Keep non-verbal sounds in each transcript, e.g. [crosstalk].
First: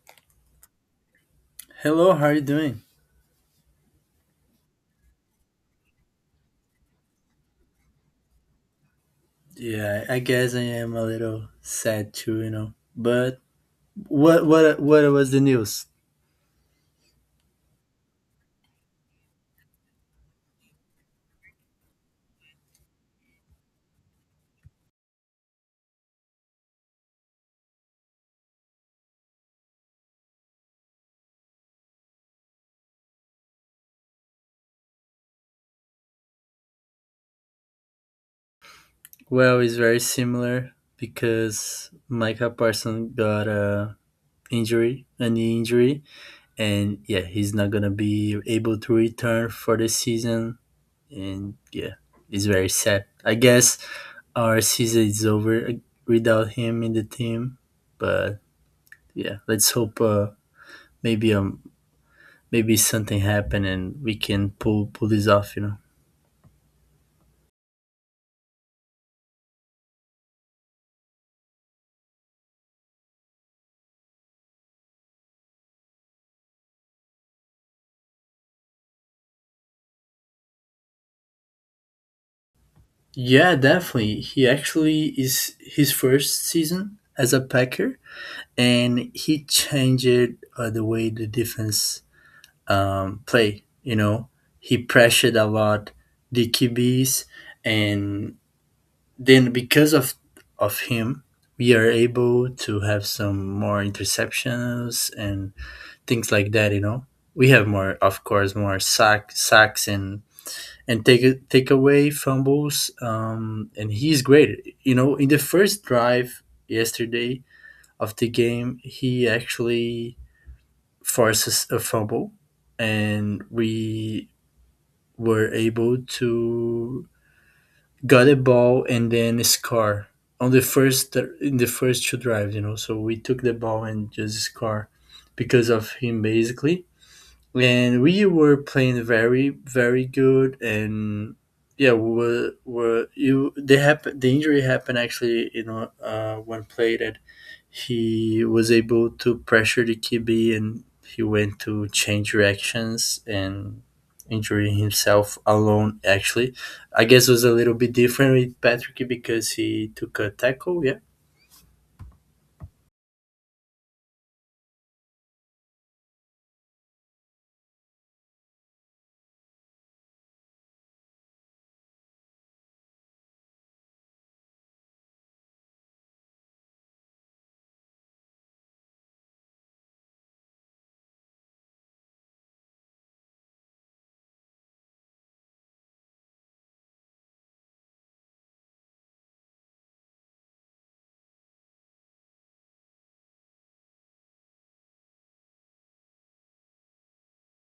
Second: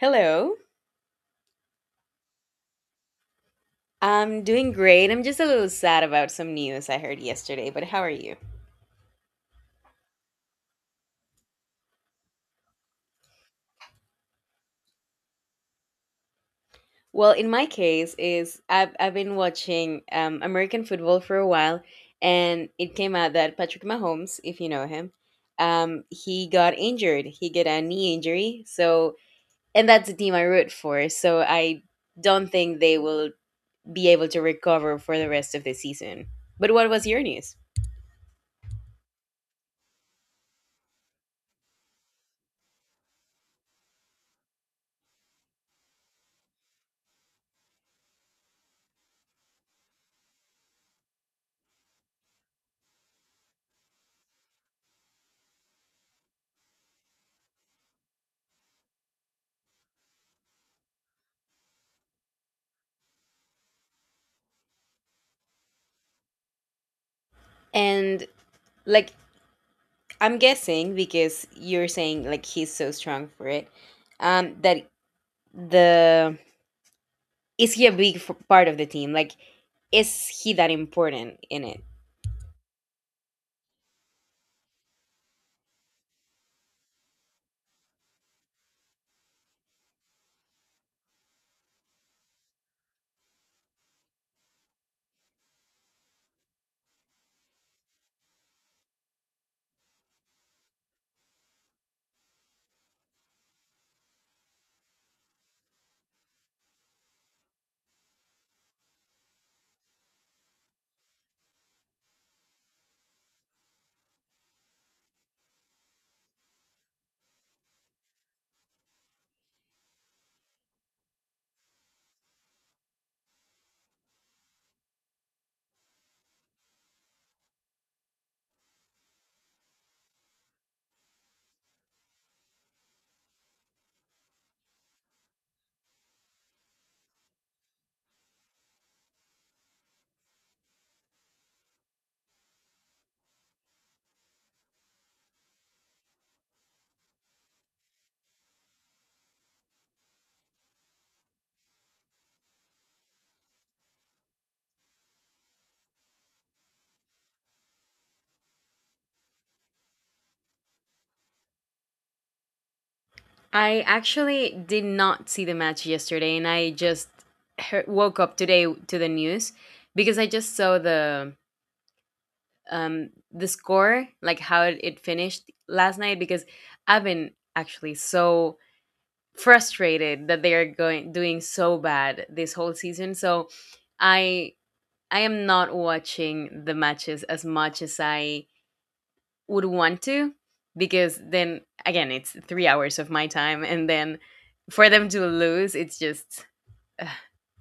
Hello. Hello, how are you doing? I'm doing great. I'm just a little sad about some news I heard yesterday, but how are you? Yeah, I guess I am a little sad too, But what was the news? Well, in my case is I've been watching American football for a while, and it came out that Patrick Mahomes, if you know him, he got injured. He got a knee injury. So, and that's the team I root for. So I don't think they will be able to recover for the rest of the season. But what was your news? Well, it's very similar because Micah Parsons got a injury, a knee injury, and yeah, he's not gonna be able to return for the season. And yeah, it's very sad. I guess our season is over without him in the team. But yeah, let's hope maybe a maybe something happen and we can pull this off. And like I'm guessing because you're saying like he's so strong for it. That the is he a big part of the team? Like, is he that important in it? Yeah, definitely, he actually is his first season as a packer, and he changed the way the defense play. He pressured a lot the qb's, and then because of him we are able to have some more interceptions and things like that. We have more, of course, more sacks and take it, take away fumbles. And he's great. You know, in the first drive yesterday of the game, he actually forces a fumble, and we were able to got a ball and then score on the first, in the first two drives. You know, so we took the ball and just score because of him basically, and we were playing very very good. And yeah, we were you, they happen, the injury happened actually, you know, one play that he was able to pressure the QB, and he went to change directions and injuring himself alone actually. I guess it was a little bit different with Patrick because he took a tackle, yeah. I actually did not see the match yesterday, and I just heard, woke up today to the news because I just saw the score, like how it finished last night. Because I've been actually so frustrated that they are going doing so bad this whole season. So I I am not watching the matches as much as I would want to because then again it's 3 hours of my time and then for them to lose it's just ugh,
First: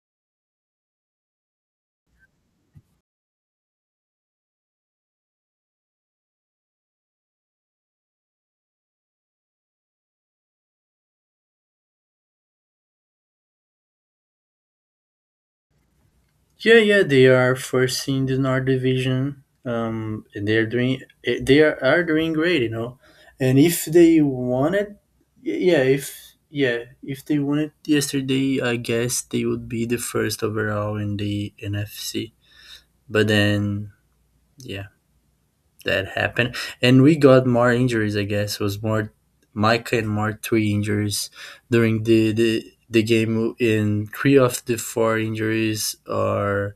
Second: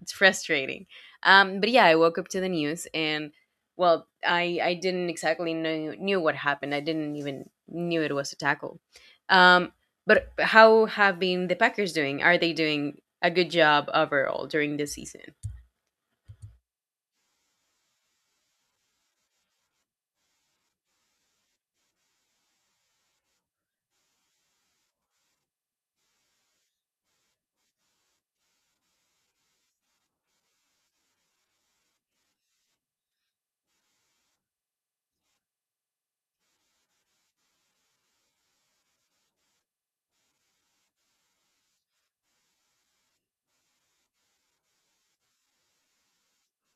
it's frustrating. But yeah, I woke up to the news and well, I didn't exactly know knew what happened. I didn't even knew it was a tackle. Um but how have been the Packers doing? Are they doing a good job overall during this season? Yeah, yeah, they are first in the North Division. And they're doing eh, they are doing great, you know. And if they won it, yeah, if yeah, if they won it yesterday, I guess they would be the first overall in the NFC. But then, yeah, that happened, and we got more injuries. I guess was more Micah and more three injuries during the game, in three of the four injuries are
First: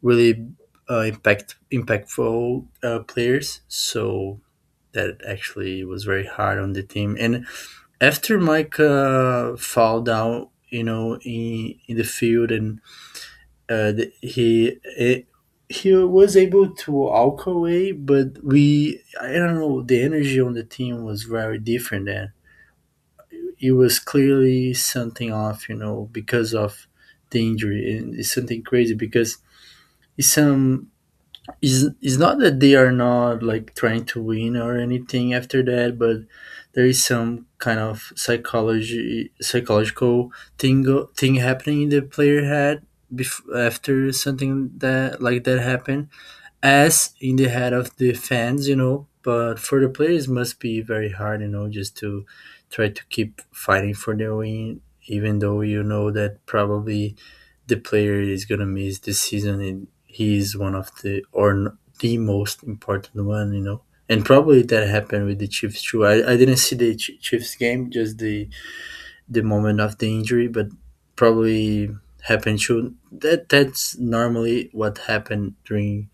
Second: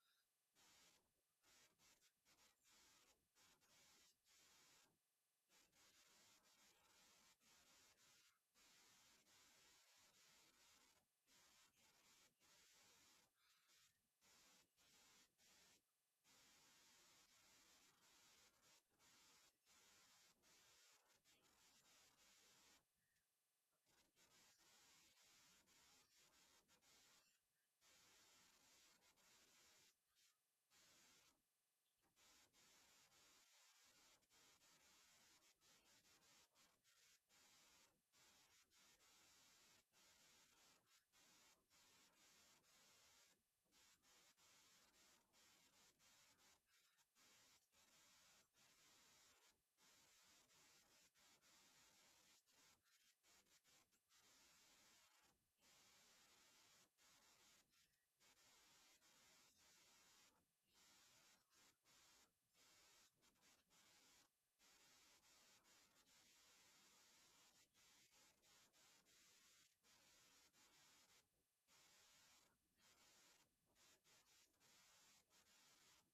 really impactful players. So that actually was very hard on the team. And after Mike fall down, you know, in the field, and the, he. It, he was able to walk away, but we, I don't know, the energy on the team was very different then. It was clearly something off, you know, because of the injury. And it's something crazy because it's some is it's not that they are not like trying to win or anything after that, but there is some kind of psychology psychological thing thing happening in the player head after something that like that happened, as in the head of the fans, you know. But for the players, must be very hard, you know, just to try to keep fighting for their win, even though you know that probably the player is going to miss this season, and he is one of the or the most important one, you know. And probably that happened with the Chiefs too. I didn't see the Chiefs game, just the moment of the injury, but probably happened too. That that's normally what happened during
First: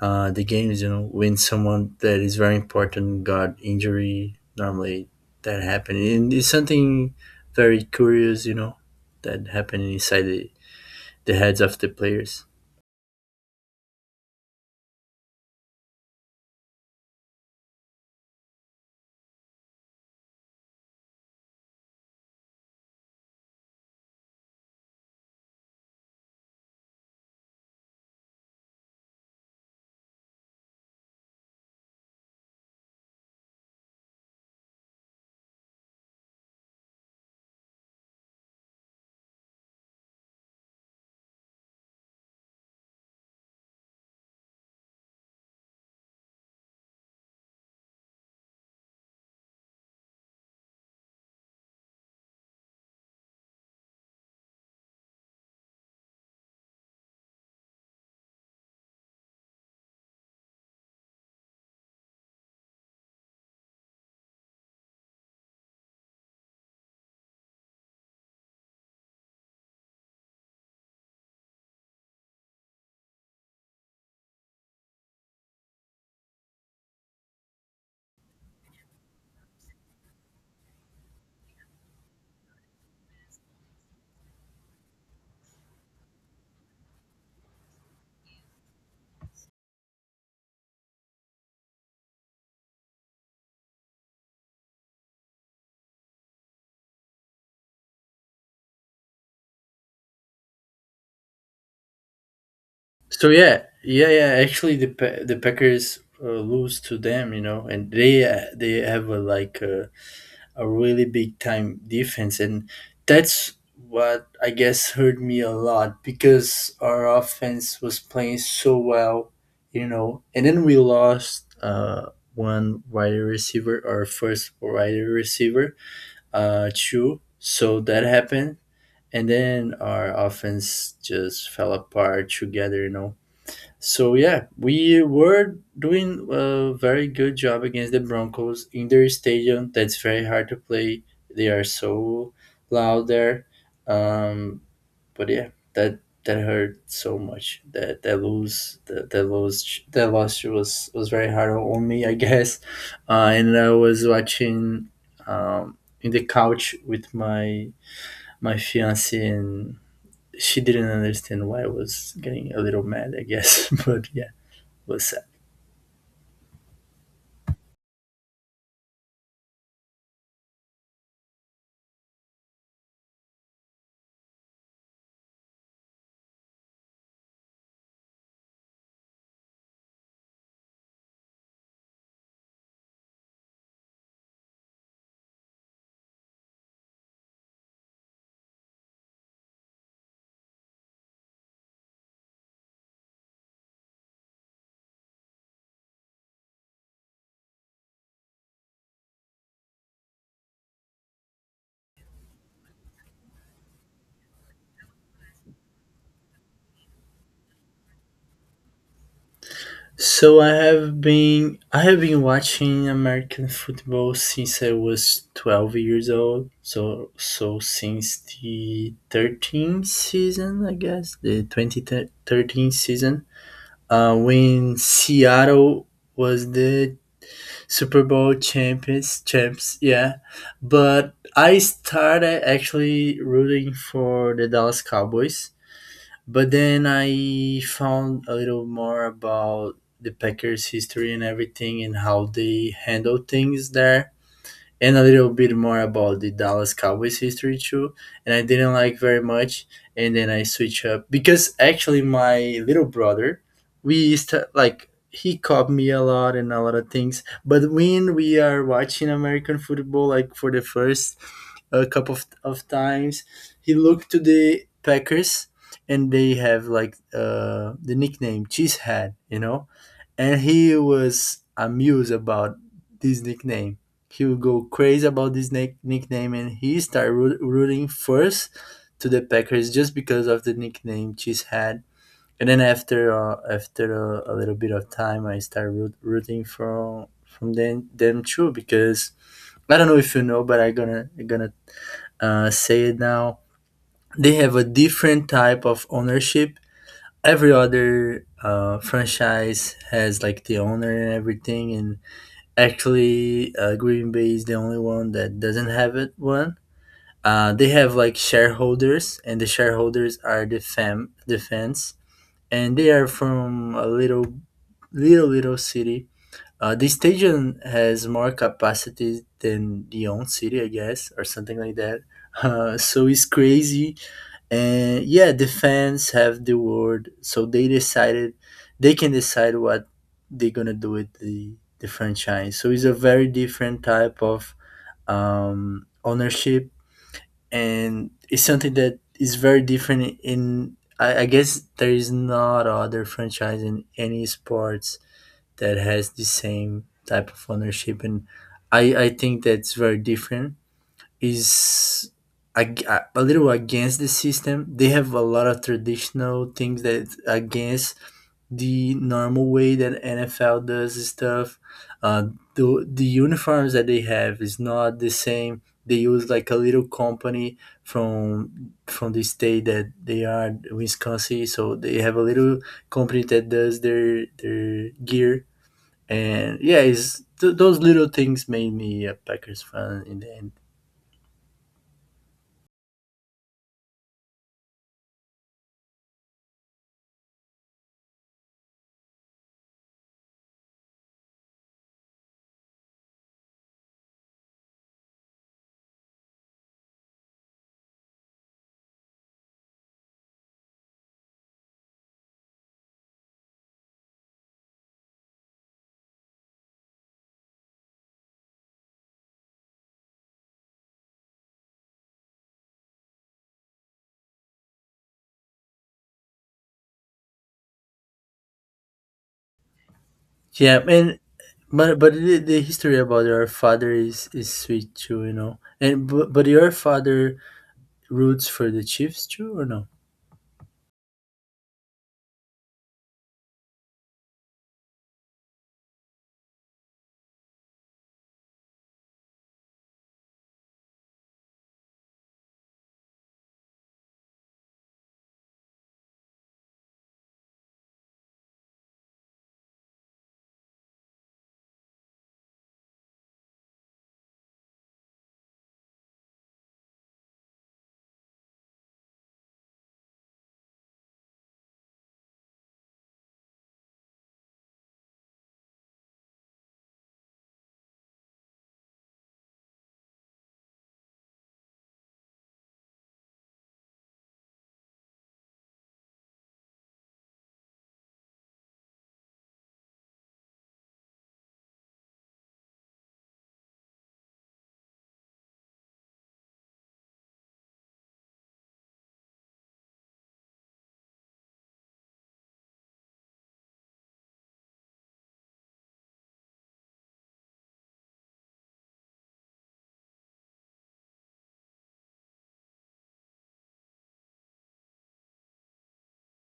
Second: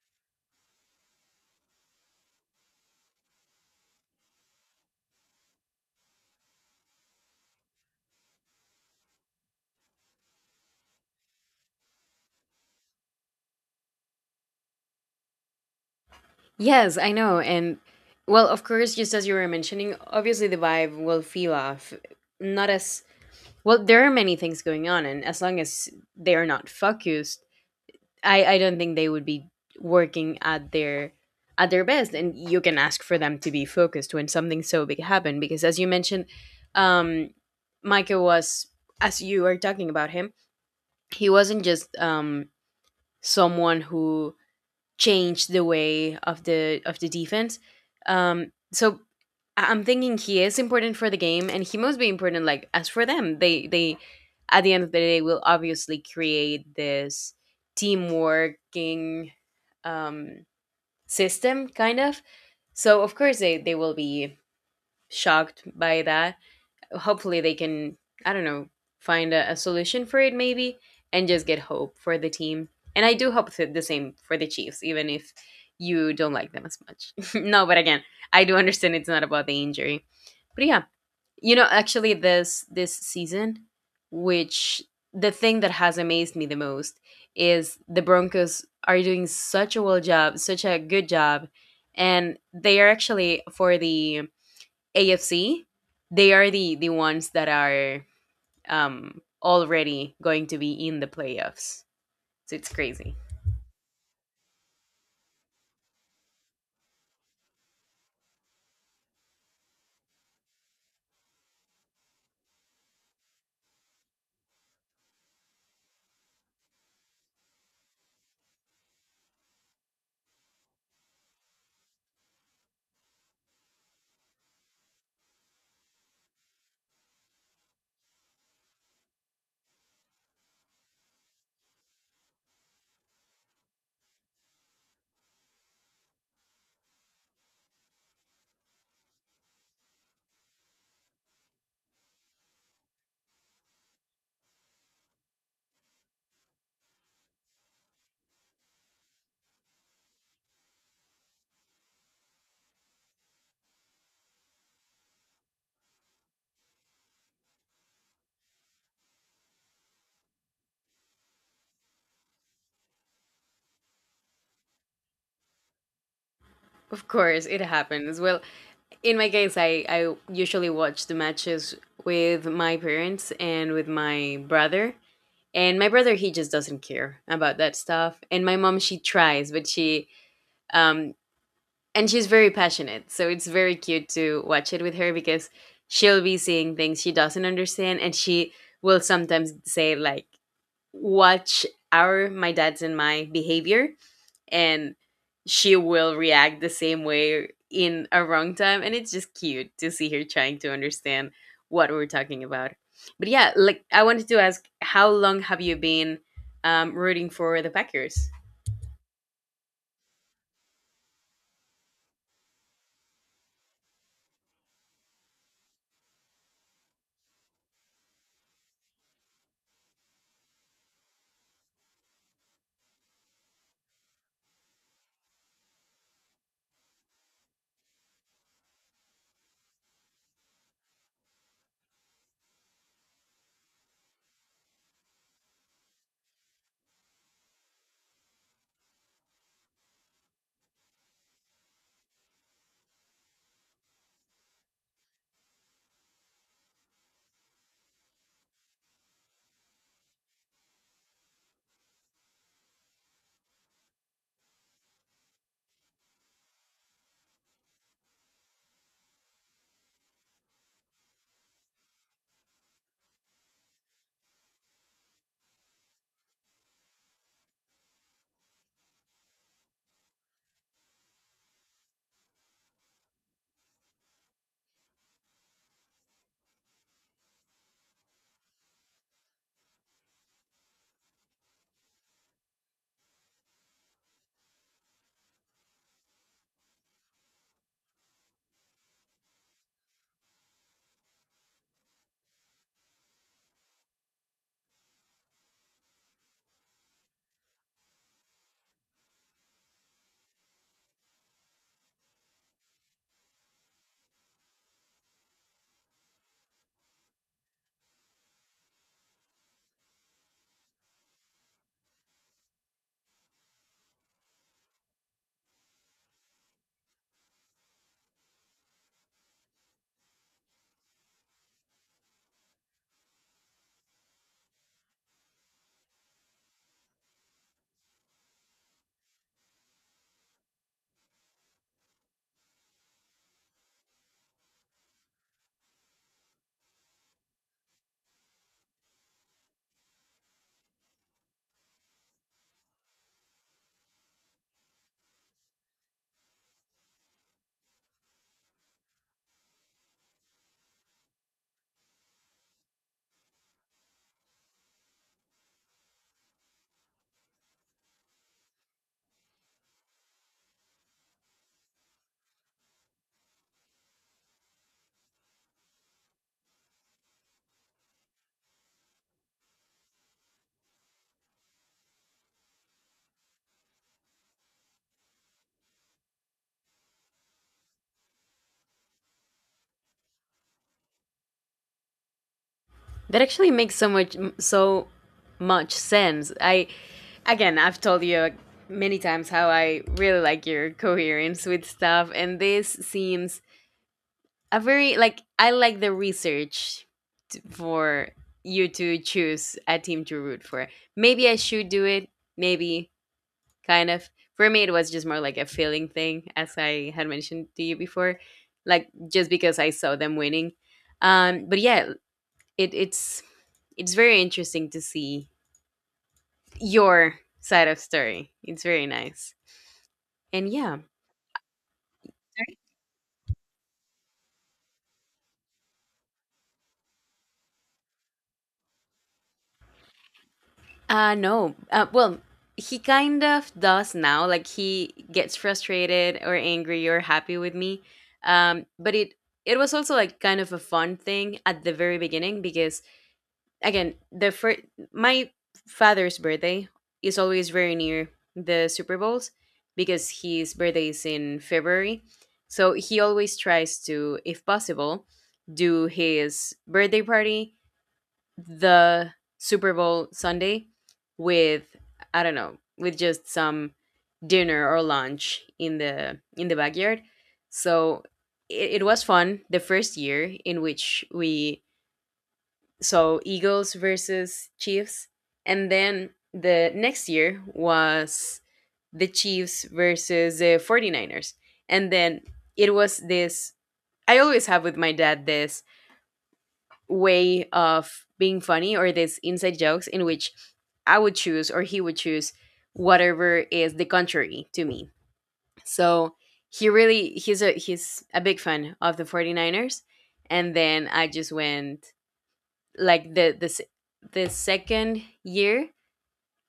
the games, you know, when someone that is very important got injury. Normally that happened, and it's something very curious, you know, that happened inside the heads of the players. Yes, I know. And well, of course, just as you were mentioning, obviously the vibe will feel off. Not as well, there are many things going on, and as long as they are not focused, I don't think they would be working at their best. And you can ask for them to be focused when something so big happened. Because as you mentioned, um Micah was as you were talking about him, he wasn't just someone who change the way of the defense. So I'm thinking he is important for the game, and he must be important. Like as for them, they at the end of the day will obviously create this team working um, system, kind of. So of course they will be shocked by that, hopefully they can, I don't know, find a solution for it maybe and just get hope for the team. And I do hope the same for the Chiefs, even if you don't like them as much. [laughs] No, but again I do understand it's not about the injury, but yeah, you know, actually this season, which, the thing that has amazed me the most is the Broncos are doing such a well job, such a good job, and they are actually for the AFC, they are the ones that are already going to be in the playoffs. So it's crazy. So yeah, yeah, yeah. Actually, the the Packers lose to them, you know, and they have a, like a really big time defense, and that's what I guess hurt me a lot because our offense was playing so well, you know, and then we lost one wide receiver, our first wide receiver, Chu. So that happened, and then our offense just fell apart together, you know. So yeah, we were doing a very good job against the Broncos in their stadium. That's very hard to play. They are so loud there. Um, but yeah, that that hurt so much. That that lose that loss was very hard on me, I guess. And I was watching in the couch with my my fiance, and she didn't understand why I was getting a little mad, I guess. [laughs] But yeah, it was sad. Of course, it happens. Well, in my case, I usually watch the matches with my parents and with my brother. And my brother, he just doesn't care about that stuff. And my mom, she tries, but she, um, and she's very passionate. So it's very cute to watch it with her because she'll be seeing things she doesn't understand and she will sometimes say, like, watch our my dad's and my behavior, and she will react the same way in a wrong time, and it's just cute to see her trying to understand what we're talking about. But yeah, like, I wanted to ask, how long have you been rooting for the Packers? So I have been watching American football since I was 12 years old. So so since the 13th season, I guess, the 2013 season, when Seattle was the Super Bowl champions champs, yeah. But I started actually rooting for the Dallas Cowboys. But then I found a little more about the Packers' history and everything and how they handle things there, and a little bit more about the Dallas Cowboys history too. And I didn't like very much. And then I switch up because actually my little brother, we used to like, he caught me a lot and a lot of things. But when we are watching American football, like for the first a couple of times, he looked to the Packers, and they have like the nickname Cheesehead, you know, and he was amused about this nickname. He'll go crazy about this nickname, and he started rooting first to the Packers just because of the nickname Cheese had. And then after a little bit of time, I started rooting from them too because I don't know if you know, but I'm gonna say it now. They have a different type of ownership. Every other franchise has like the owner and everything, and actually, Green Bay is the only one that doesn't have it. One, they have like shareholders, and the shareholders are the the fans, and they are from a little, little, little city. The stadium has more capacity than the own city, I guess, or something like that. [laughs] So it's crazy, and yeah, the fans have the word, so they decided they can decide what they're gonna do with the franchise. So it's a very different type of ownership, and it's something that is very different in I guess there is not other franchise in any sports that has the same type of ownership. And I think that's very different is a little against the system. They have a lot of traditional things that against the normal way that NFL does stuff. Uh, the uniforms that they have is not the same. They use like a little company from the state that they are Wisconsin, so they have a little company that does their gear. And yeah, it's those little things made me a Packers fan in the end. That actually makes so much so much sense. I, again, I've told you many times how I really like your coherence with stuff, and this seems a very, like, I like the research for you to choose a team to root for. Maybe I should do it. Maybe, kind of. For me, it was just more like a feeling thing, as I had mentioned to you before, like just because I saw them winning. But yeah, it, it's it's very interesting to see your side of story. It's very nice, and yeah. Yeah, and but the history about your father is sweet too, you know. And but your father roots for the Chiefs too, or no? No. Well, he kind of does now. Like he gets frustrated or angry or happy with me. But it was also like kind of a fun thing at the very beginning because again, the first my father's birthday is always very near the Super Bowls because his birthday is in February. So he always tries to, if possible, do his birthday party the Super Bowl Sunday with, I don't know, with just some dinner or lunch in the backyard. So it was fun the first year in which we saw Eagles versus Chiefs, and then the next year was the Chiefs versus the 49ers. And then it was this, I always have with my dad this way of being funny or these inside jokes in which I would choose or he would choose whatever is the contrary to me. So he really he's a big fan of the 49ers, and then I just went like the the second year,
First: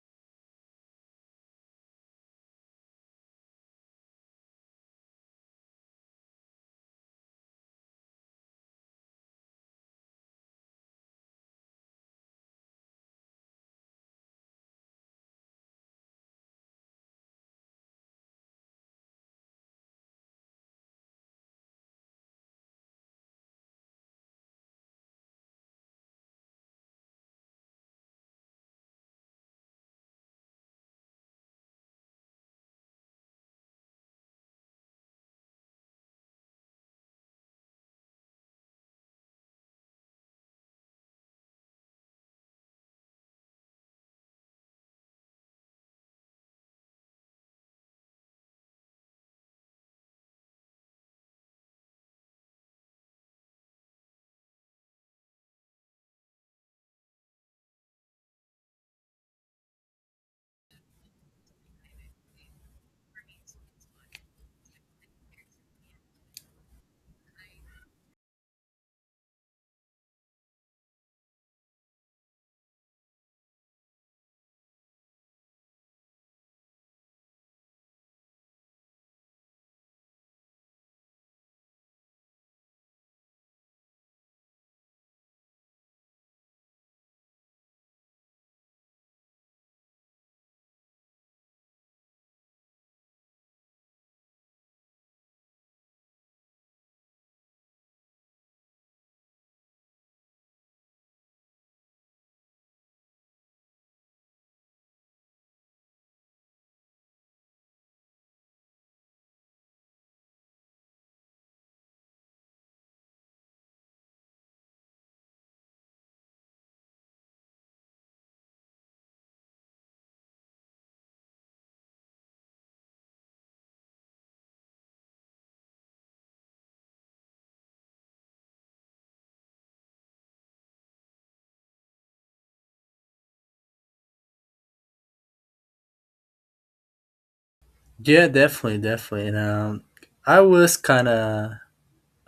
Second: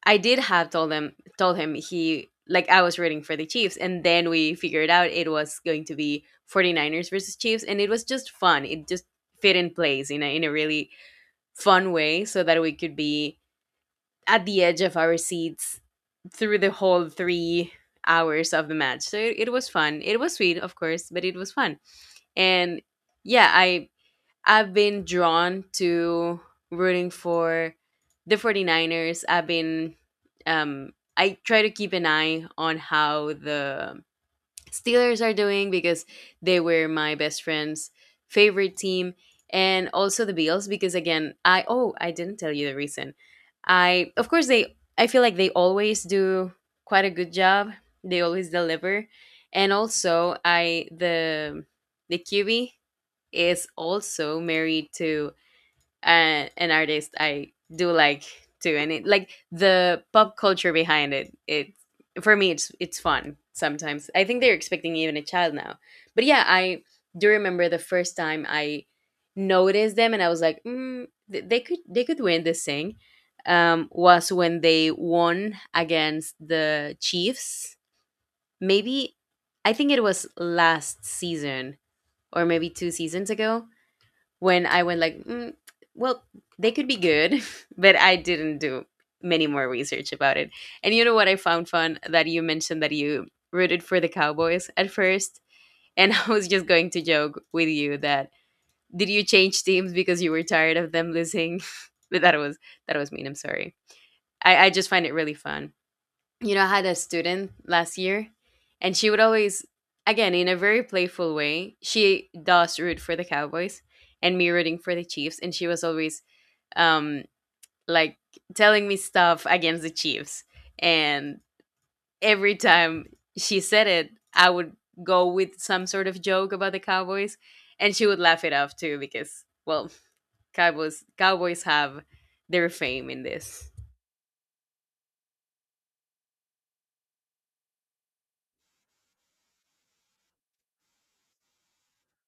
I did have told them told him, he like I was rooting for the Chiefs, and then we figured out it was going to be 49ers versus Chiefs, and it was just fun. It just fit in place in a really fun way so that we could be at the edge of our seats through the whole 3 hours of the match. So it was fun. It was sweet, of course, but it was fun. And yeah, I I've been drawn to rooting for the 49ers. I've been I try to keep an eye on how the Steelers are doing because they were my best friend's favorite team, and also the Bills because again, I, oh, I didn't tell you the reason. I, of course, they, I feel like they always do quite a good job. They always deliver, and also I the QB is also married to and an artist I do like too, and it like the pop culture behind it. It for me, it's fun sometimes. I think they're expecting even a child now, but yeah, I do remember the first time I noticed them, and I was like, mm, they could win this thing. Was when they won against the Chiefs. Maybe, I think it was last season or maybe two seasons ago when I went like, mm, well, they could be good, [laughs] but I didn't do many more research about it. And you know what I found fun that you mentioned that you rooted for the Cowboys at first, and [laughs] I was just going to joke with you that did you change teams because you were tired of them losing? [laughs] But that was mean. I'm sorry. I just find it really fun. You know, I had a student last year, and she would always, again, in a very playful way, she does root for the Cowboys and me rooting for the Chiefs, and she was always um like telling me stuff against the Chiefs, and every time she said it, I would go with some sort of joke about the Cowboys, and she would laugh it off too because, well, Cowboys have their fame in this. Yeah, definitely, definitely. And I was kind of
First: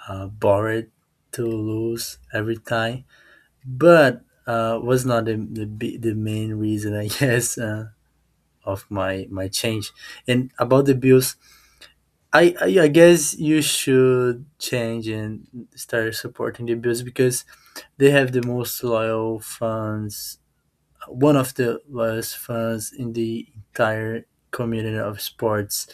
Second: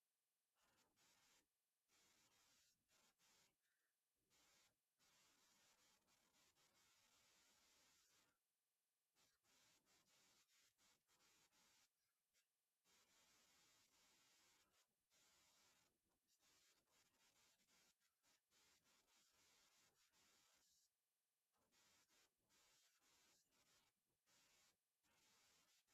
bored to lose every time, but was not the the, the main reason, I [laughs] guess, of my my change. And about the Bills, I guess you should change and start supporting the Bills because they have the most loyal fans, one of the loyalest fans in the entire community of sports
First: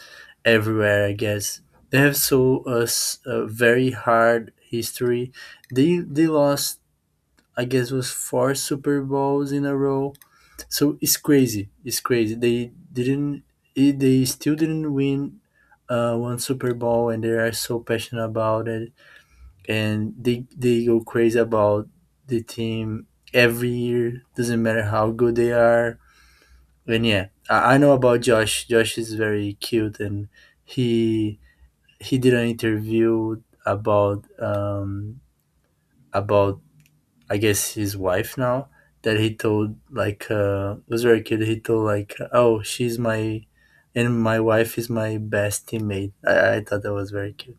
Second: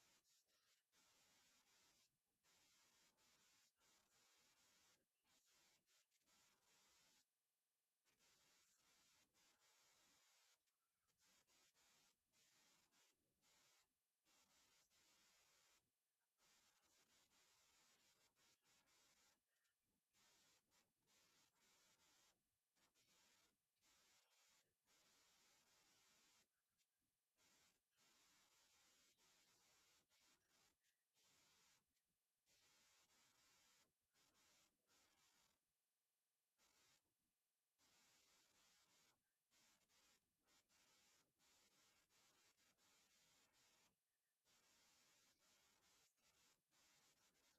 everywhere, I guess. They have so us a very hard history. They lost, I guess, was four Super Bowls in a row. So it's crazy. It's crazy. They didn't. They still didn't win one Super Bowl, and they are so passionate about it, and they go crazy about the team every year. Doesn't matter how good they are. And yeah, I know about Josh. Josh is very cute, and he he did an interview about um about I guess his wife now that he told like it was very cute. He told like, oh, she's my and my wife is my best teammate. I thought that was very cute.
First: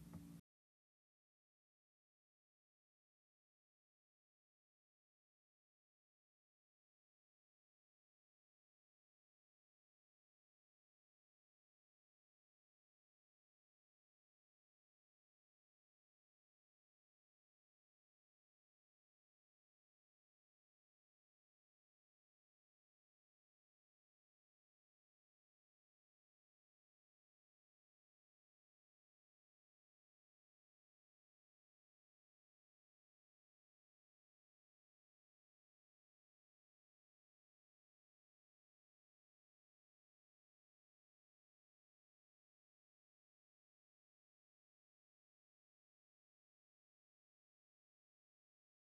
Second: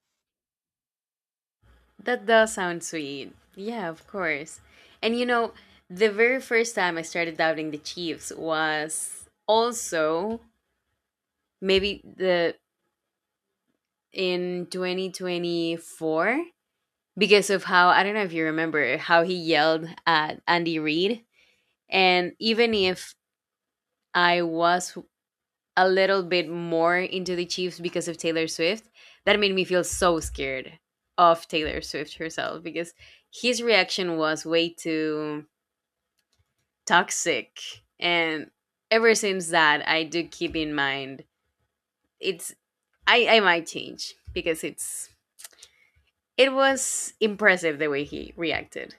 That does sound sweet. Yeah, of course. And you know, the very first time I started doubting the Chiefs was also maybe the in 2024 because of how, I don't know if you remember, how he yelled at Andy Reid, and even if I was a little bit more into the Chiefs because of Taylor Swift, that made me feel so scared of Taylor Swift herself because his reaction was way too toxic, and ever since that I do keep in mind it's I might change because it's it was impressive the way he reacted.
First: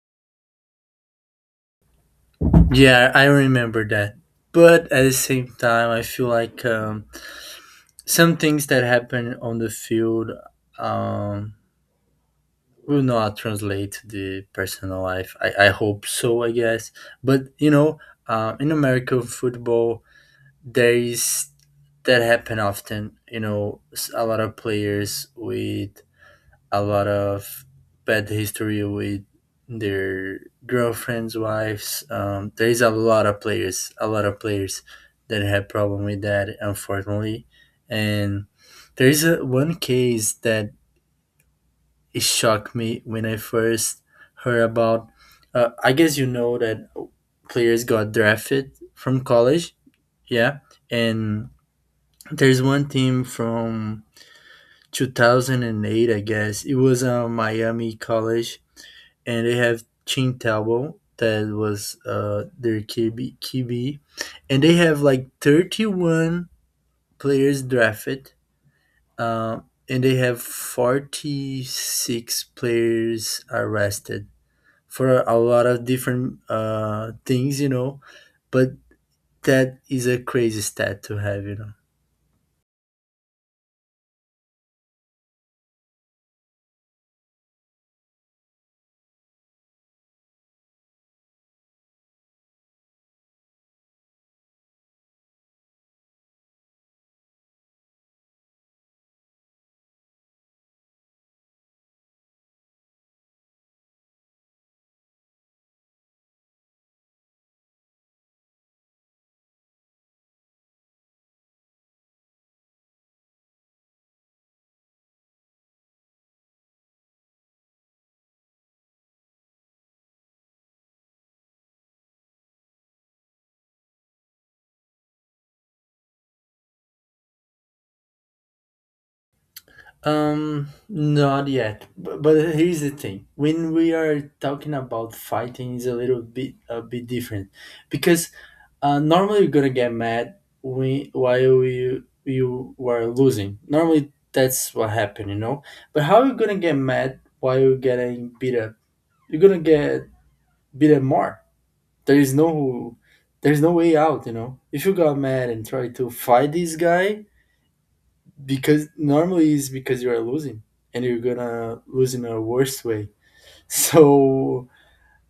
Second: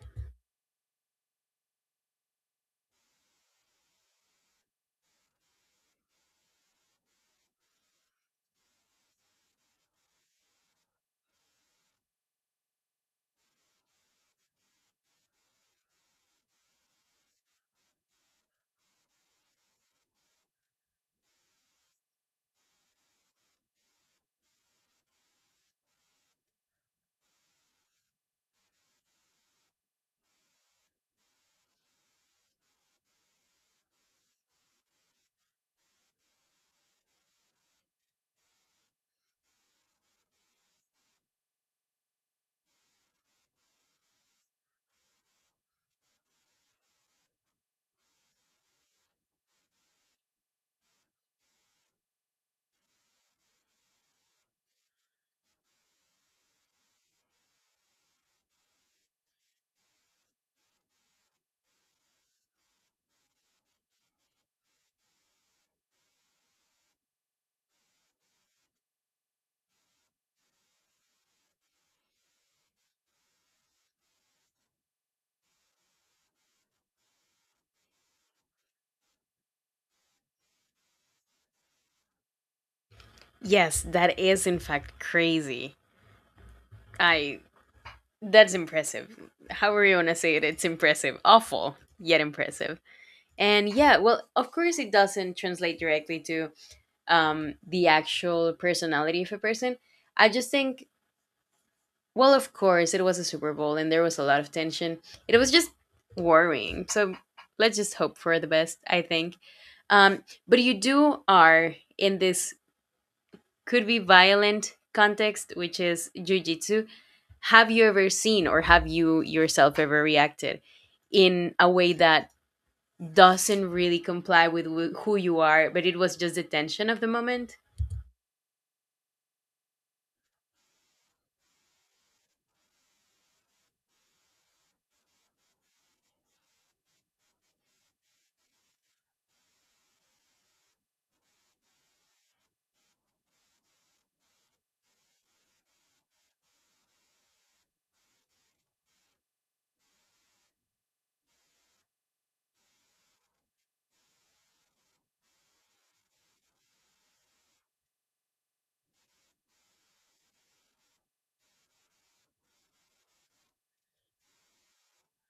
Yeah, I remember that. But at the same time, I feel like some things that happen on the field um, will not translate to the personal life. I hope so, I guess. But, you know, in American football, there is that happen often. You know, a lot of players with a lot of bad history with their girlfriends, wives. There is a lot of players, a lot of players that have problem with that, unfortunately. And there is a, one case that it shocked me when I first heard about. I guess you know that players got drafted from college, yeah. And there's one team from 2008, I guess it was a Miami college, and they have Chin that was their QB, and they have like 31 players drafted, uh, and they have 46 players arrested for a lot of different things, you know. But that is a crazy stat to have. Yes, that is in fact crazy. I That's impressive, however you want to say it. It's impressive, awful yet impressive. And yeah, well, of course, it doesn't translate directly to the actual personality of a person. I just think, well, of course, it was a Super Bowl and there was a lot of tension. It was just worrying. So let's just hope for the best, I think. But you do are in this could be violent context, which is jujitsu. Have you ever seen, or have you yourself ever reacted in a way that doesn't really comply with who you are, but it was just the tension of the moment? Not yet. But here's the thing: when we are talking about fighting, is a little bit a bit different because normally you're gonna get mad when while you were losing. Normally that's what happened. But how you gonna get mad while you're getting beat up? You're gonna get beat up more. There is no there's no way out. If you got mad and try to fight this guy, because normally is because you are losing and you're gonna lose in a worse way [laughs] so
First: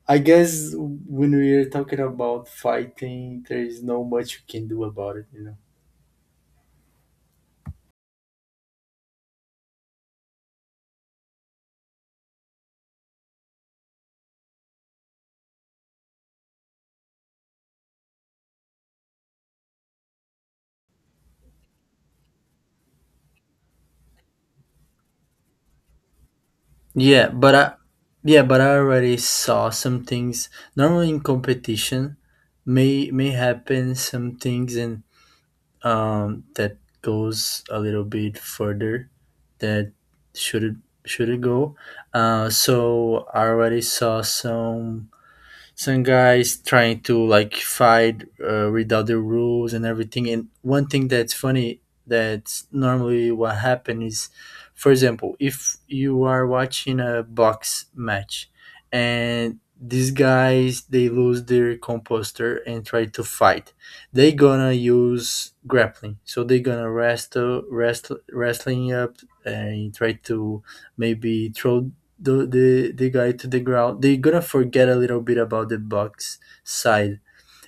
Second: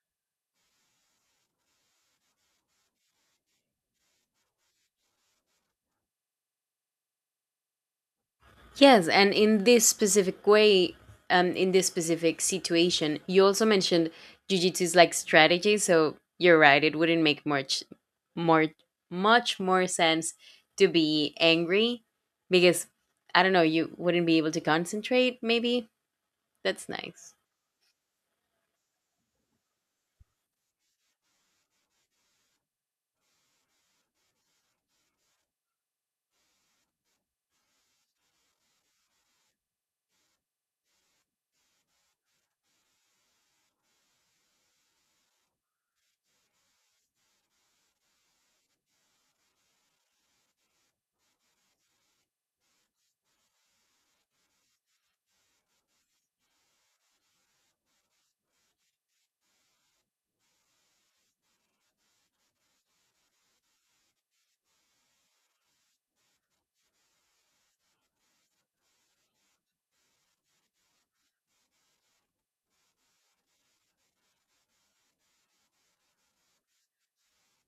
I guess when we're talking about fighting, there is no much you can do about it. Yes, and in this specific way, in this specific situation, you also mentioned jujitsu is like strategy. So you're right; it wouldn't make much, more, much more sense to be angry because I don't know, you wouldn't be able to concentrate. Maybe that's Yeah, nice. but I yeah, but I already saw some things. Normally in competition may happen some things, and that goes a little bit further that should go. So I already saw some guys trying to like fight without the rules and everything. And one thing that's funny, that's normally what happens is, for example, if you are watching a box match and these guys they lose their composure and try to fight, they gonna use grappling, so they gonna wrestle, wrestle wrestling up and try to maybe throw the guy to the ground. They're gonna forget a little bit about the Bucks side,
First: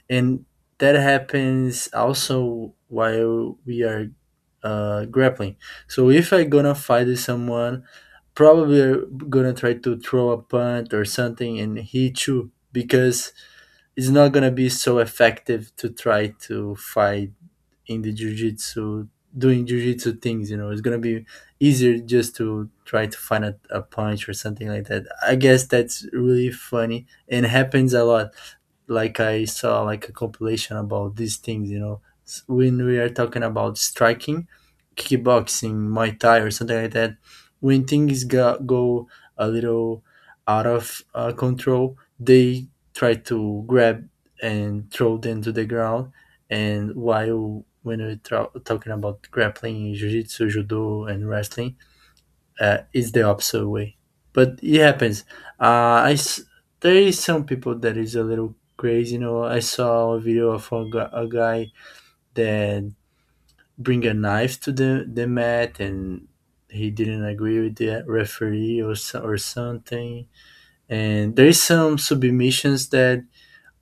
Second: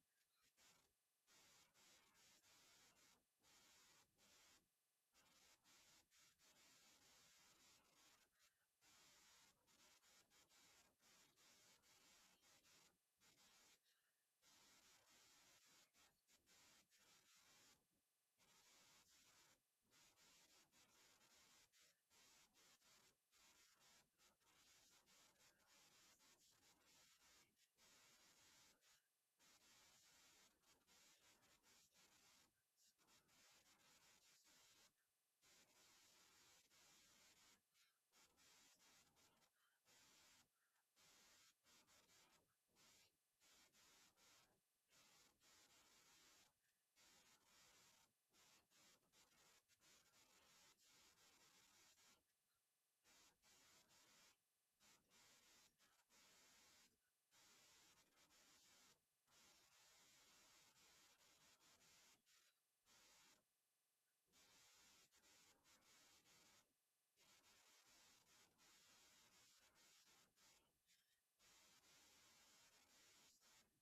and that happens also while we are grappling. So if I gonna fight with someone, probably are gonna try to throw a punt or something and hit you because it's not gonna be so effective to try to fight in the jujitsu, doing jujitsu things. It's gonna be easier just to try to find a punch or something like that. I guess that's really funny and happens a lot, like I saw like a compilation about these things, when we are talking about striking, kickboxing, Muay Thai, or something like that, when things go a little out of control, they try to grab and throw them to the ground. And while when we're talking about grappling, jiu-jitsu, judo, and wrestling, is the opposite way. But it happens. Uh, I s- there is some people that is a little crazy. I saw a video of a guy that bring a knife to the mat, and he didn't agree with the referee or so, or something. And there is some submissions that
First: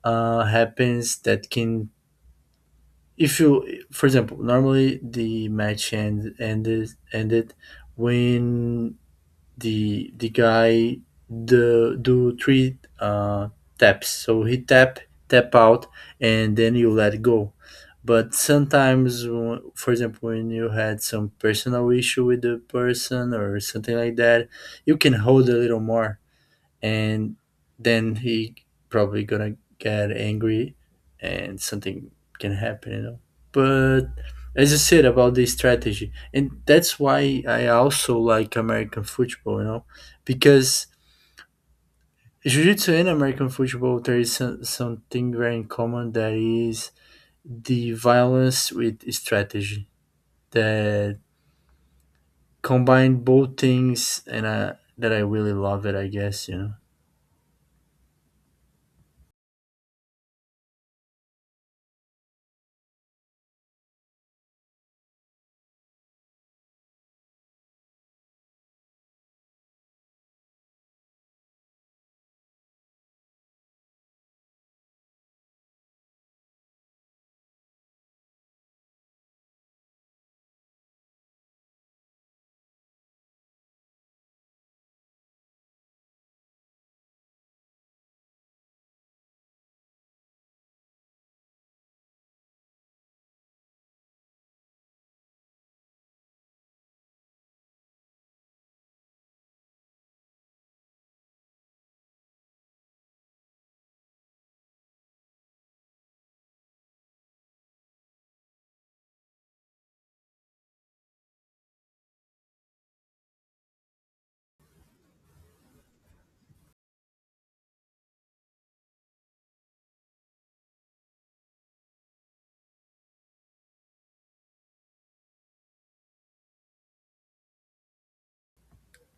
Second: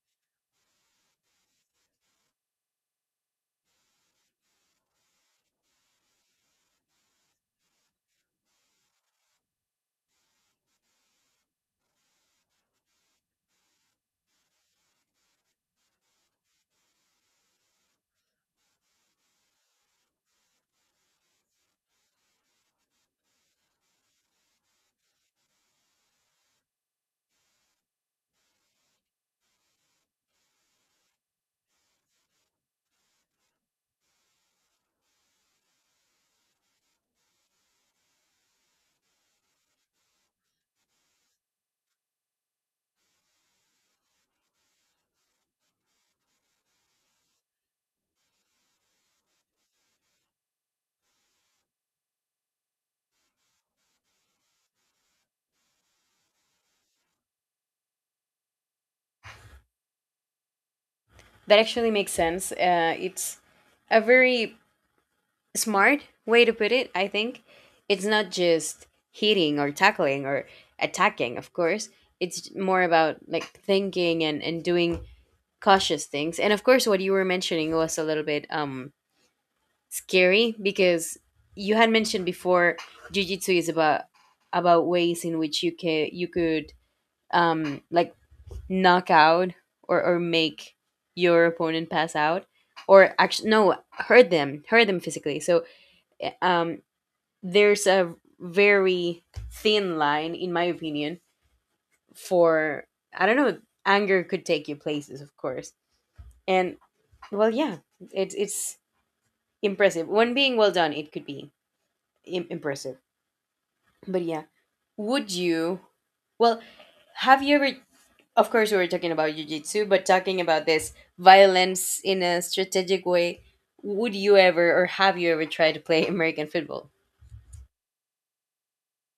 happens that can, if you, for example, normally the match ended when the guy the do three taps. So he tap out, and then you let go. But sometimes, for example, when you had some personal issue with the person or something like that, you can hold a little more, and then he probably gonna get angry, and something can happen, but as you said about the strategy, and that's why I also like American football, because jiu-jitsu and American football there is something very in common, that is the violence with strategy, that combine both things, and that I really love it, I guess. That actually makes sense. It's a very smart way to put it, I think. It's not just hitting or tackling or attacking, of course. It's more about like thinking and doing cautious things. And of course, what you were mentioning was a little bit scary because you had mentioned before jiu-jitsu is about ways in which you could like knock out or make your opponent pass out or actually no, hurt them, hurt them physically. So uh, um there's a very thin line in my opinion for, I don't know, anger could take you places, of course. And well, yeah, it's impressive. When being well done, it could be impressive. But yeah, would you well have you ever, of course we were talking about jiu-jitsu, but talking about this violence in a strategic way, would you ever or have you ever tried to play [laughs] American football?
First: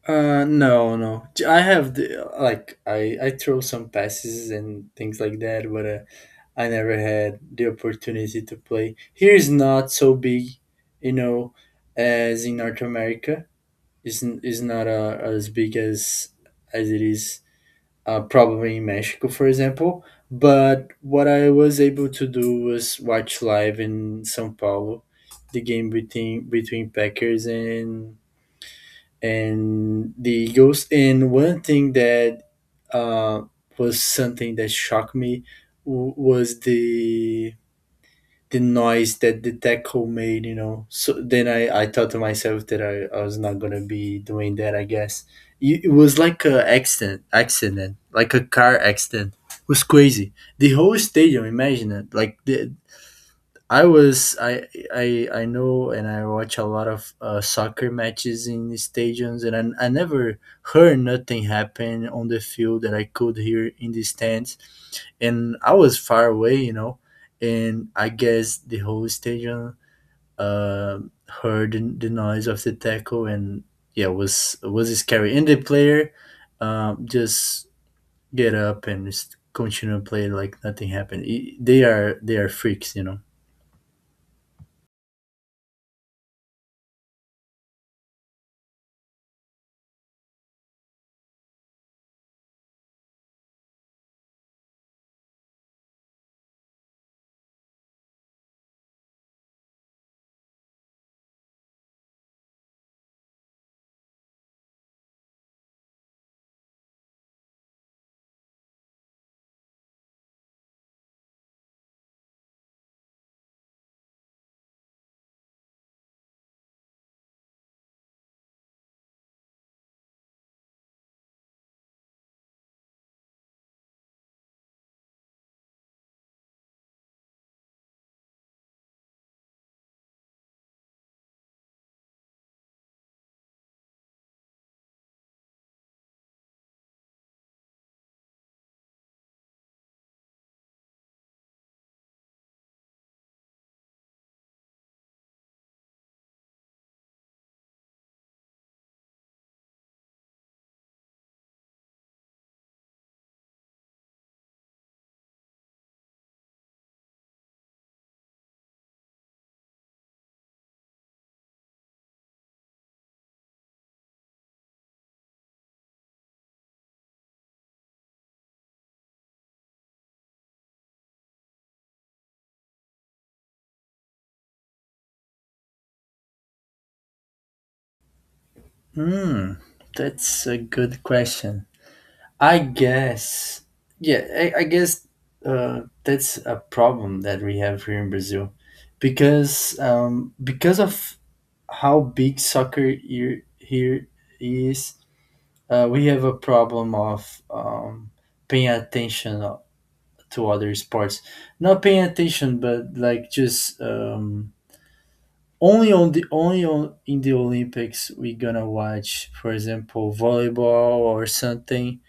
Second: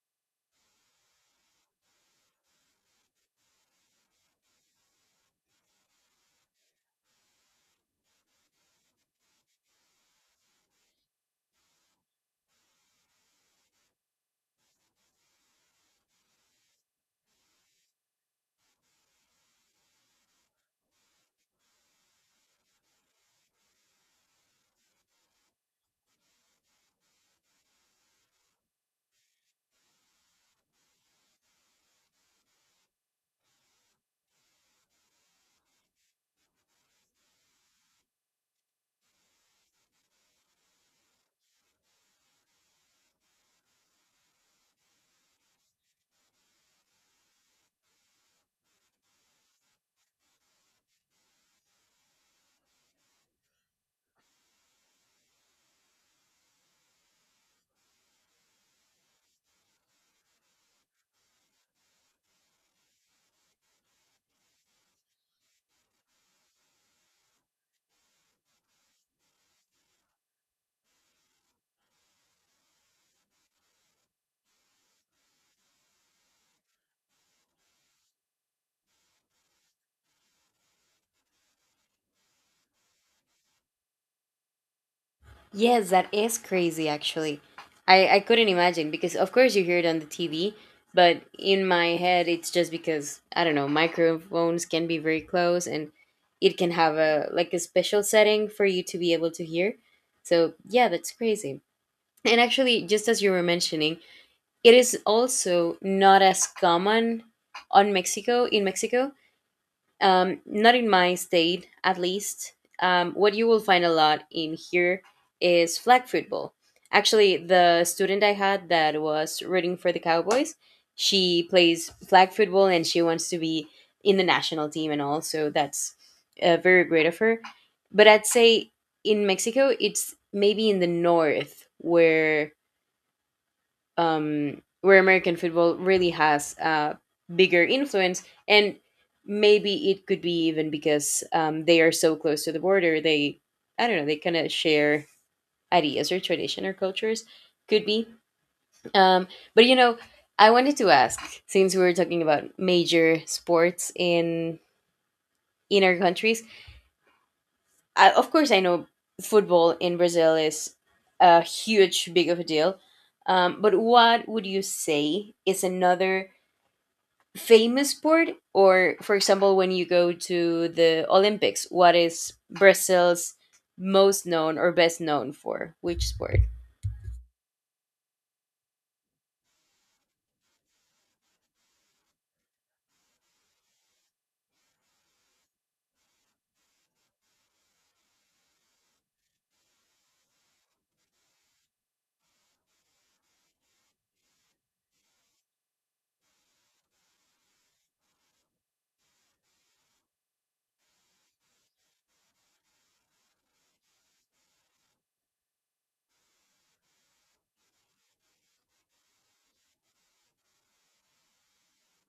No, no. I have the like I throw some passes and things like that, but I never had the opportunity to play. Here is not so big, you know, as in North America. Is not as big as it is probably in Mexico, for example. But what I was able to do was watch live in São Paulo, the game between Packers and the Eagles. And one thing that uh, was something that shocked me was the noise that the tackle made. So then I thought to myself that I was not gonna be doing that. I guess it was like a accident, like a car accident. It was crazy. The whole stadium, imagine it. Like the I was I know, and I watch a lot of soccer matches in the stadiums, and I never heard nothing happen on the field that I could hear in the stands. And I was far away, and I guess the whole stadium uh, heard the noise of the tackle. And yeah, was scary, and the player just get up and continue to play like nothing happened. They are they are freaks. Yes, that is crazy actually. I couldn't imagine, because of course you hear it on the TV, but in my head it's just because, I don't know, microphones can be very close and it can have a like a special setting for you to be able to hear. So, yeah, that's crazy. And actually, just as you were mentioning, it is also not as common on Mexico in Mexico, not in my state at least. What you will find a lot in here is flag football. Actually, the student I had that was rooting for the Cowboys, she plays flag football and she wants to be in the national team and all, so that's very great of her. But I'd say in Mexico, it's maybe in the north where, where American football really has a bigger influence. And maybe it could be even because they are so close to the border. They, I don't know, they kind of share ideas or tradition or cultures. Could be. um, but you know, I wanted to ask, since we were talking about major sports in our countries. I, of course, I know football in Brazil is a huge, big of a deal. But what would you say is another famous sport? Or, for example, when you go to the Olympics, what is Brazil's most known or best known for? Which sport? Hmm, that's a good question. I guess, yeah, I guess that's a problem that we have here in Brazil, because of how big soccer here is, we have a problem of paying attention to other sports. Not paying attention, but like just only on in the Olympics we gonna watch, for example, volleyball or something.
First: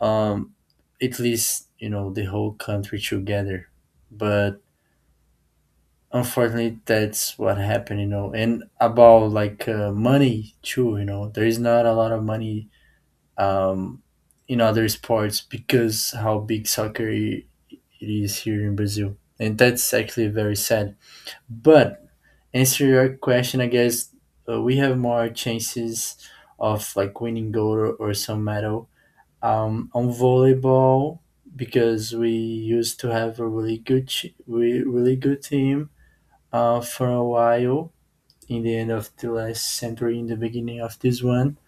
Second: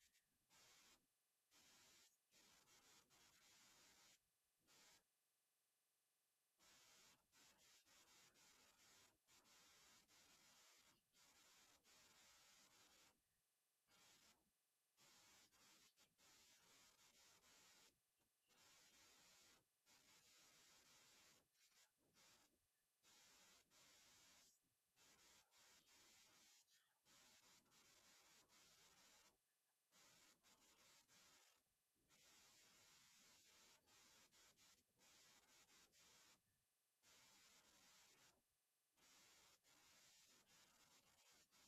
Um, at least you know the whole country together. But unfortunately, that's what happened. And about like money too. There is not a lot of money um, in other sports because how big soccer it is here in Brazil, and that's actually very sad. But answer your question, I guess we have more chances of like winning gold, or some medal. On volleyball, because we used to have a really good team for a while in the end of the last century, in the beginning of this one,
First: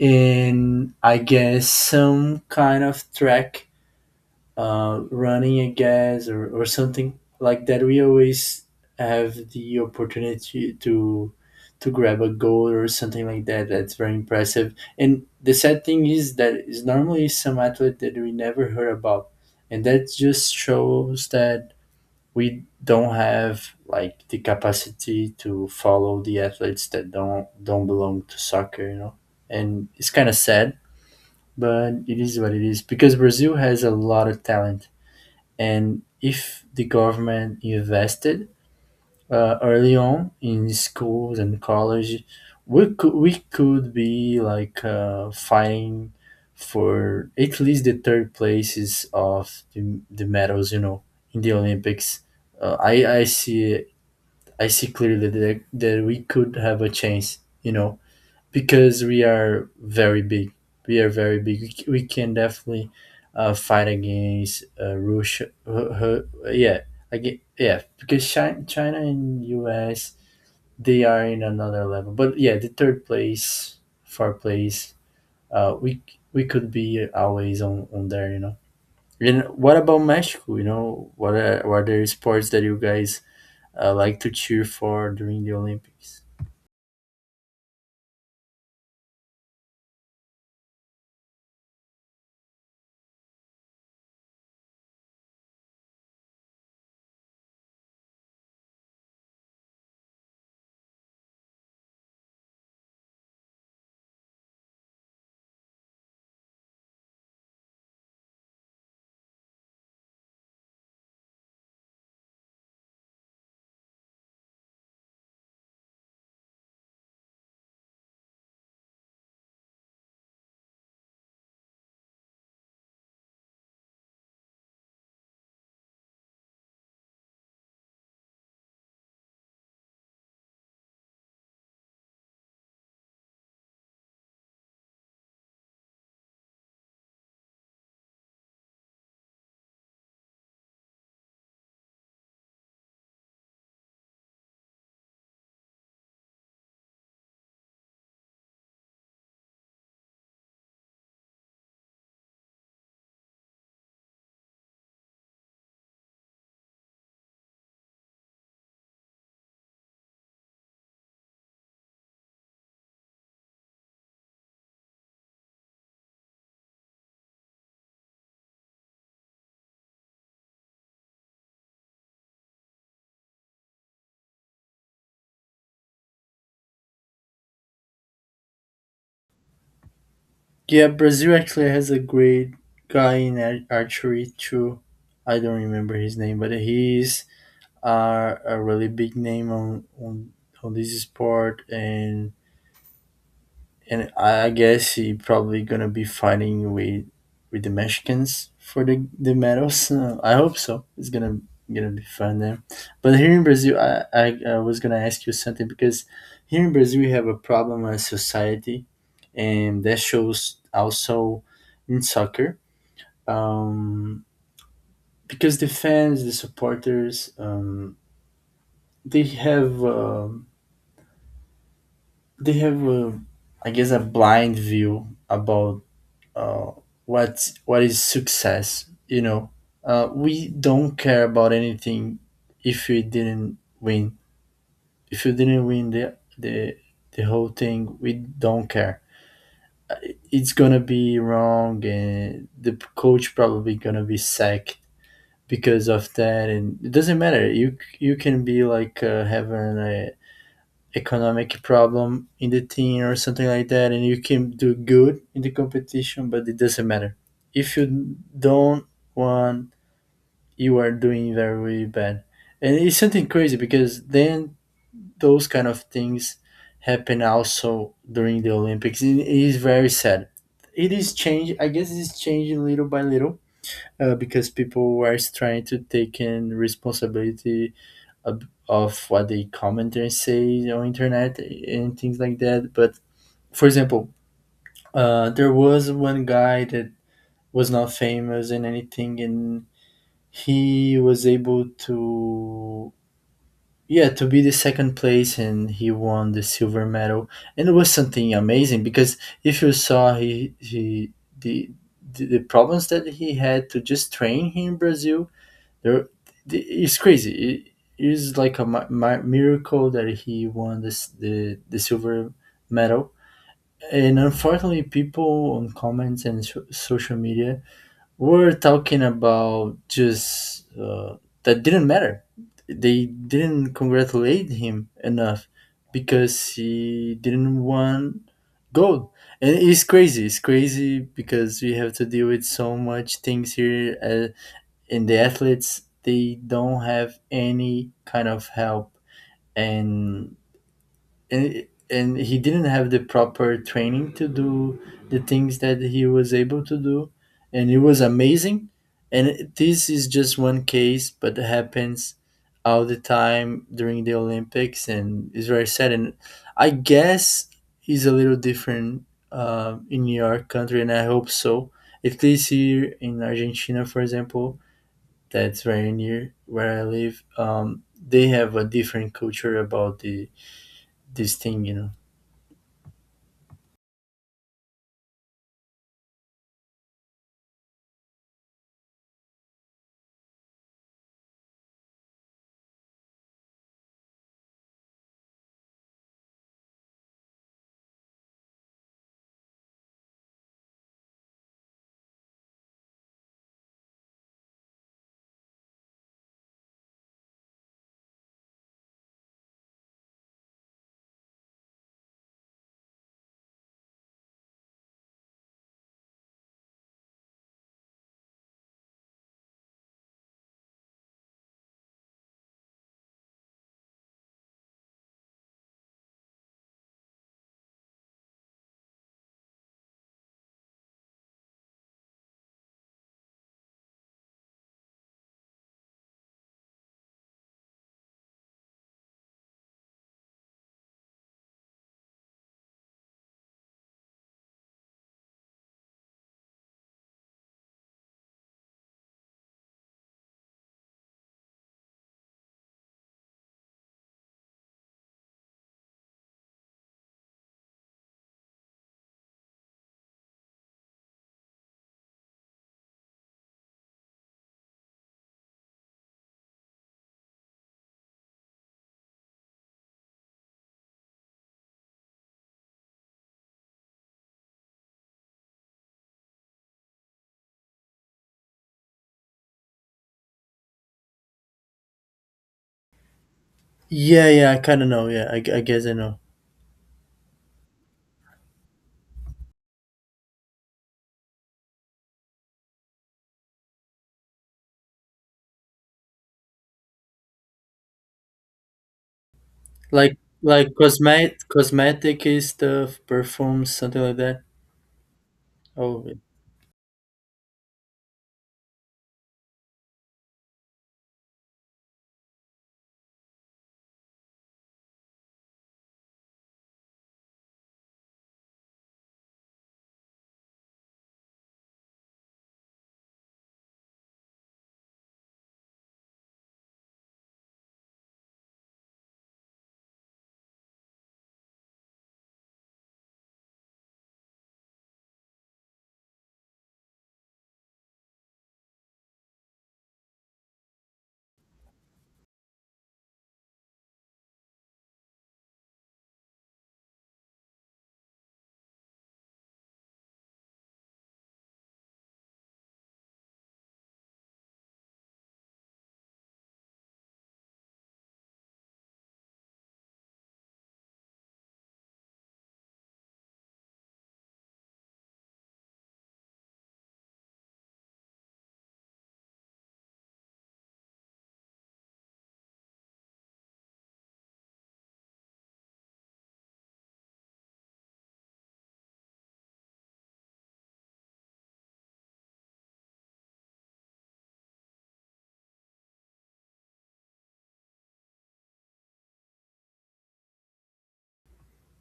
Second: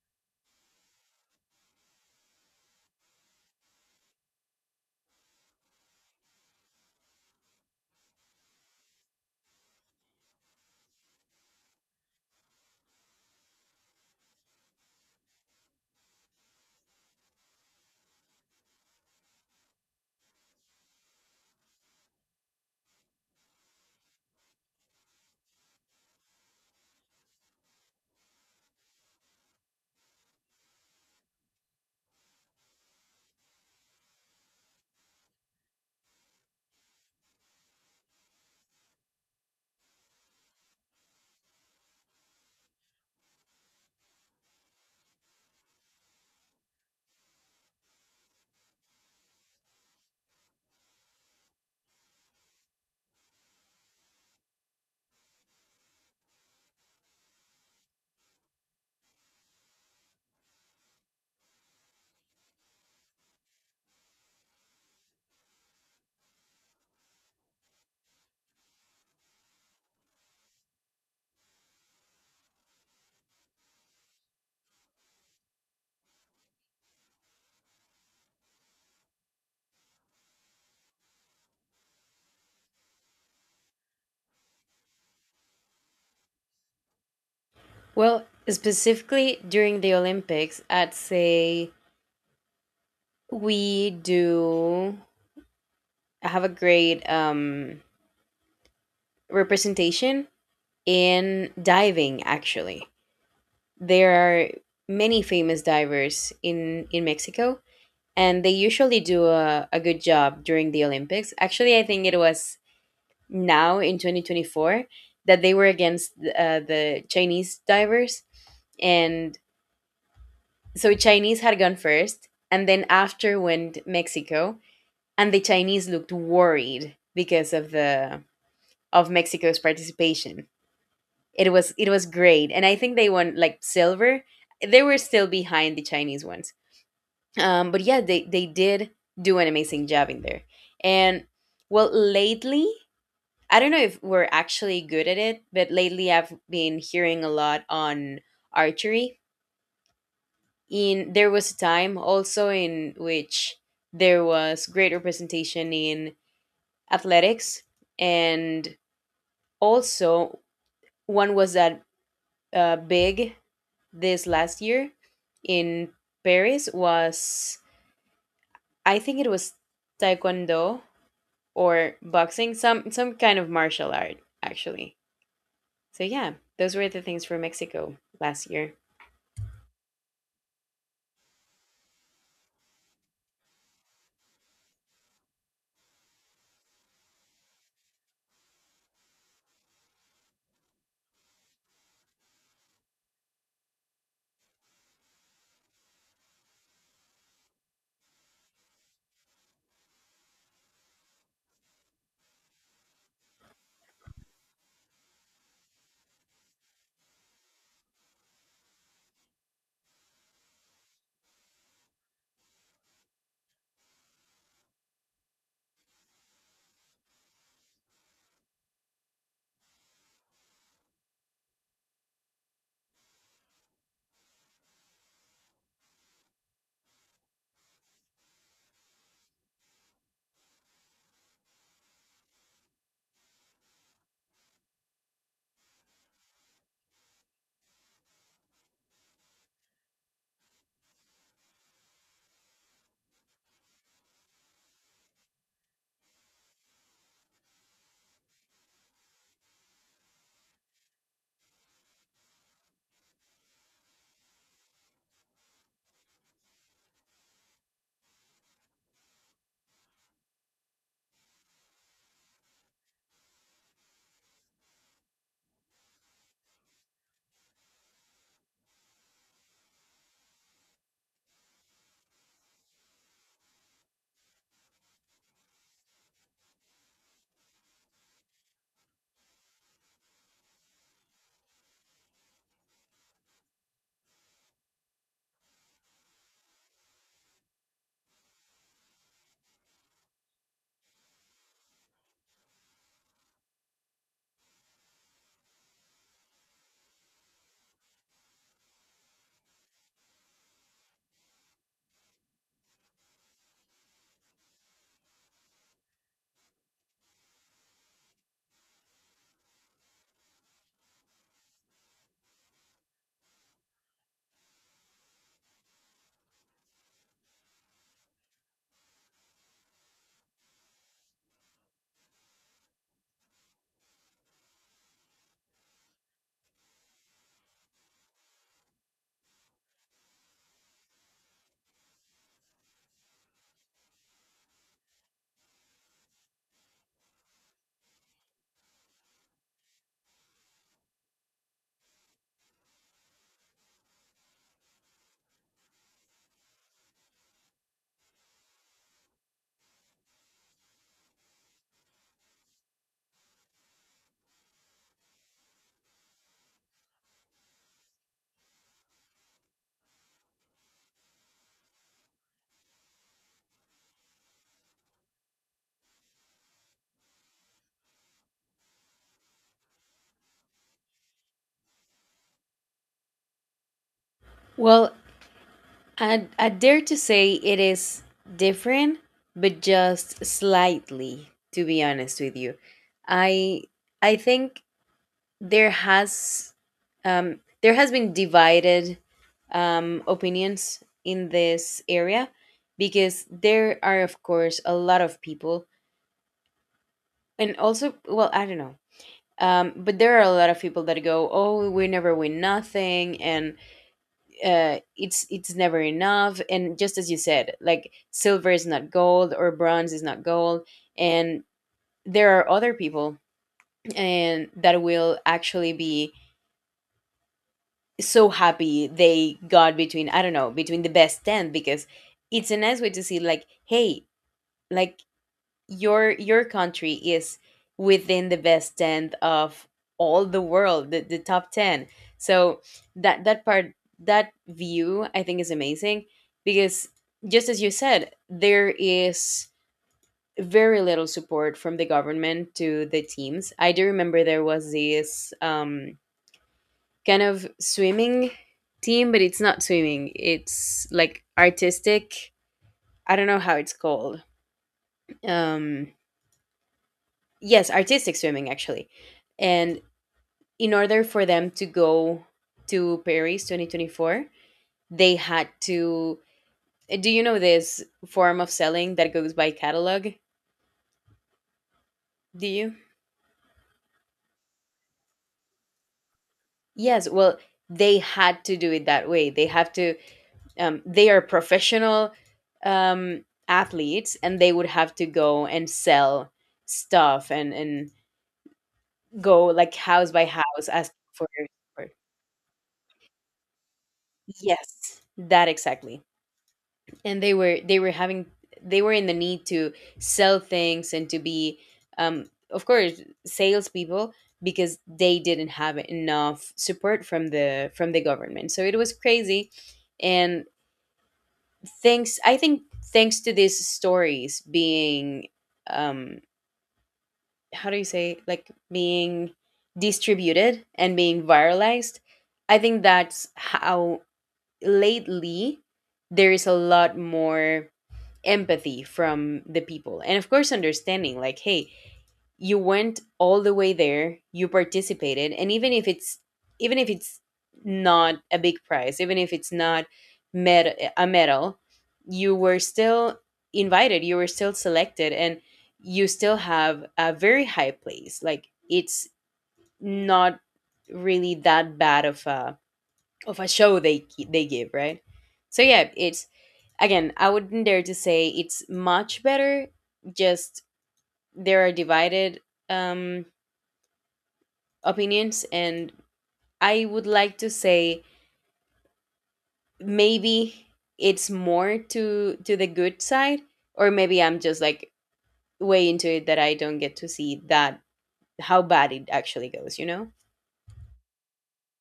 and I guess some kind of track, running a gas or, something like that, we always have the opportunity to grab a goal or something like that. That's very impressive, and the sad thing is that is normally some athlete that we never heard about, and that just shows that we don't have like the capacity to follow the athletes that don't belong to soccer. And it's kind of sad, but it is what it is because Brazil has a lot of talent, and if the government invested early on in schools and college, we could be like fighting for at least the third places of the medals, in the Olympics. Uh, I I see I see clearly that we could have a chance, because we are very big. We are very big. We can definitely fight against Russia. Uh, yeah, again, yeah, because China and U.S., they are in another level. But yeah, the third place, fourth place, uh, we we could be always on there. You know. And what about Mexico? What are the sports that you guys like to cheer for during the Olympics? Well, specifically during the Olympics, I'd say we do have a great representation in diving, actually. There are many famous divers in Mexico, and they usually do a good job during the Olympics. Actually, I think it was now in 2024 that they were against the Chinese divers. And so Chinese had gone first, and then after went Mexico, and the Chinese looked worried because of the of Mexico's participation. It was, it was great, and I think they won like silver. They were still behind the Chinese ones, but yeah, they did do an amazing job in there. And well, lately, I don't know if we're actually good at it, but lately I've been hearing a lot on archery. In, there was a time also in which there was great representation in athletics, and also one was that big, this last year in Paris, was, I think it was taekwondo or boxing, some kind of martial art actually. So yeah, those were the things for Mexico last year. Yeah, Brazil actually has a great guy in archery too. I don't remember his name, but he's a really big name on this sport, and I guess he probably gonna be fighting with the Mexicans for the medals. [laughs] I hope so. It's gonna be fun there. But here in Brazil, I was gonna ask you something because here in Brazil we have a problem as society, and that shows also in soccer, um, because the fans, the supporters, they have uh, they have I guess a blind view about uh, what is success. We don't care about anything if we didn't win. If you didn't win the whole thing, we don't care. It's gonna be wrong, and the coach probably gonna be sacked because of that, and it doesn't matter, you can be like having a economic problem in the team or something like that, and you can do good in the competition, but it doesn't matter if you don't want, you are doing very really bad. And it's something crazy because then those kind of things happen also during the Olympics. It is very sad. It is change I guess it is changing little by little, because people were trying to take in responsibility of, what they comment and say on internet and things like that. But for example, there was one guy that was not famous in anything, and he was able to, yeah, to be the second place, and he won the silver medal, and it was something amazing because if you saw, he the the problems that he had to just train here in Brazil. There, it's crazy. It is like a miracle that he won this the silver medal. And unfortunately, people on comments and social media were talking about just that didn't matter. They didn't congratulate him enough because he didn't won gold. And it's crazy. It's crazy because we have to deal with so much things here. And the athletes they don't have any kind of help, and he didn't have the proper training to do the things that he was able to do. And it was amazing. And this is just one case, but it happens all the time during the Olympics, and it's very sad. And I guess it's a little different in your country, and I hope so. At least here in Argentina, for example, that's very near where I live, they have a different culture about the this thing, you know. Well, I dare to say it is different, but just slightly, to be honest with you. I I think there has, there has been divided opinions in this area, because there are of course a lot of people, and also well I don't know, but there are a lot of people that go, oh, we never win nothing, and it's never enough, and just as you said, like silver is not gold or bronze is not gold. And there are other people, and that will actually be so happy they got between, I don't know, between the best 10, because it's a nice way to see like, hey, like your country is within the best 10th of all the world, the top 10. So that that part, that view, I think is amazing because, just as you said, there is very little support from the government to the teams. I do remember there was this, kind of swimming team, but it's not swimming, it's like artistic, I don't know how it's called. um yes, artistic swimming, actually. And in order for them to go to Paris 2024, they had to, do you know this form of selling that goes by catalog? Do you? Yeah, yeah, I kind of know. Yeah, I guess I know. Yes, well, they had to do it that way. They have to, they are professional athletes, and they would have to go and sell stuff, and go like house Like by house like asking for, cosmetic for- cosmetic stuff, perfumes, something like that. yes, that exactly. Oh, And they were having, they were in the need to sell things and to be, um of course, salespeople, because they didn't have enough support from the government. So it was crazy. And thanks, I think, thanks to these stories being, um how do you say, like being distributed and being viralized, I think that's how lately there is a lot more empathy from the people, and of course understanding like, hey, you went all the way there, you participated, and even if it's, even if it's not a big prize, even if it's not a medal, you were still invited, you were still selected, and you still have a very high place. Like, it's not really that bad of a show they give, right? So yeah, it's, again, I wouldn't dare to say it's much better. Just, there are divided um, opinions, and I would like to say maybe it's more to the good side. Or maybe I'm just like way into it that I don't get to see that how bad it actually goes, you know?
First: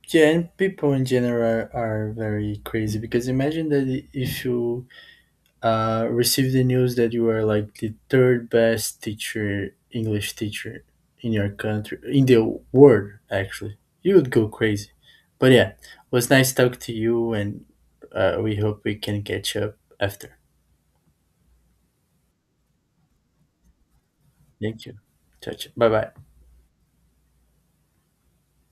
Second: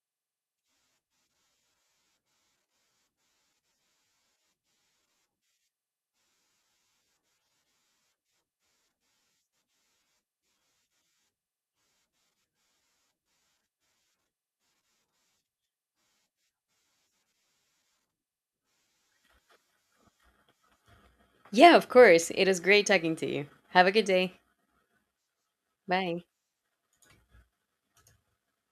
yeah, and people in general are very crazy because imagine that, if you received the news that you were like the third best teacher, English teacher, in your country, in the world, actually, you would go crazy. But yeah, it was nice talk to you, and we hope we can catch up after. Yeah, of course. It is great talking to you. Have a good day. Thank you. Ciao, ciao. Bye Bye. bye.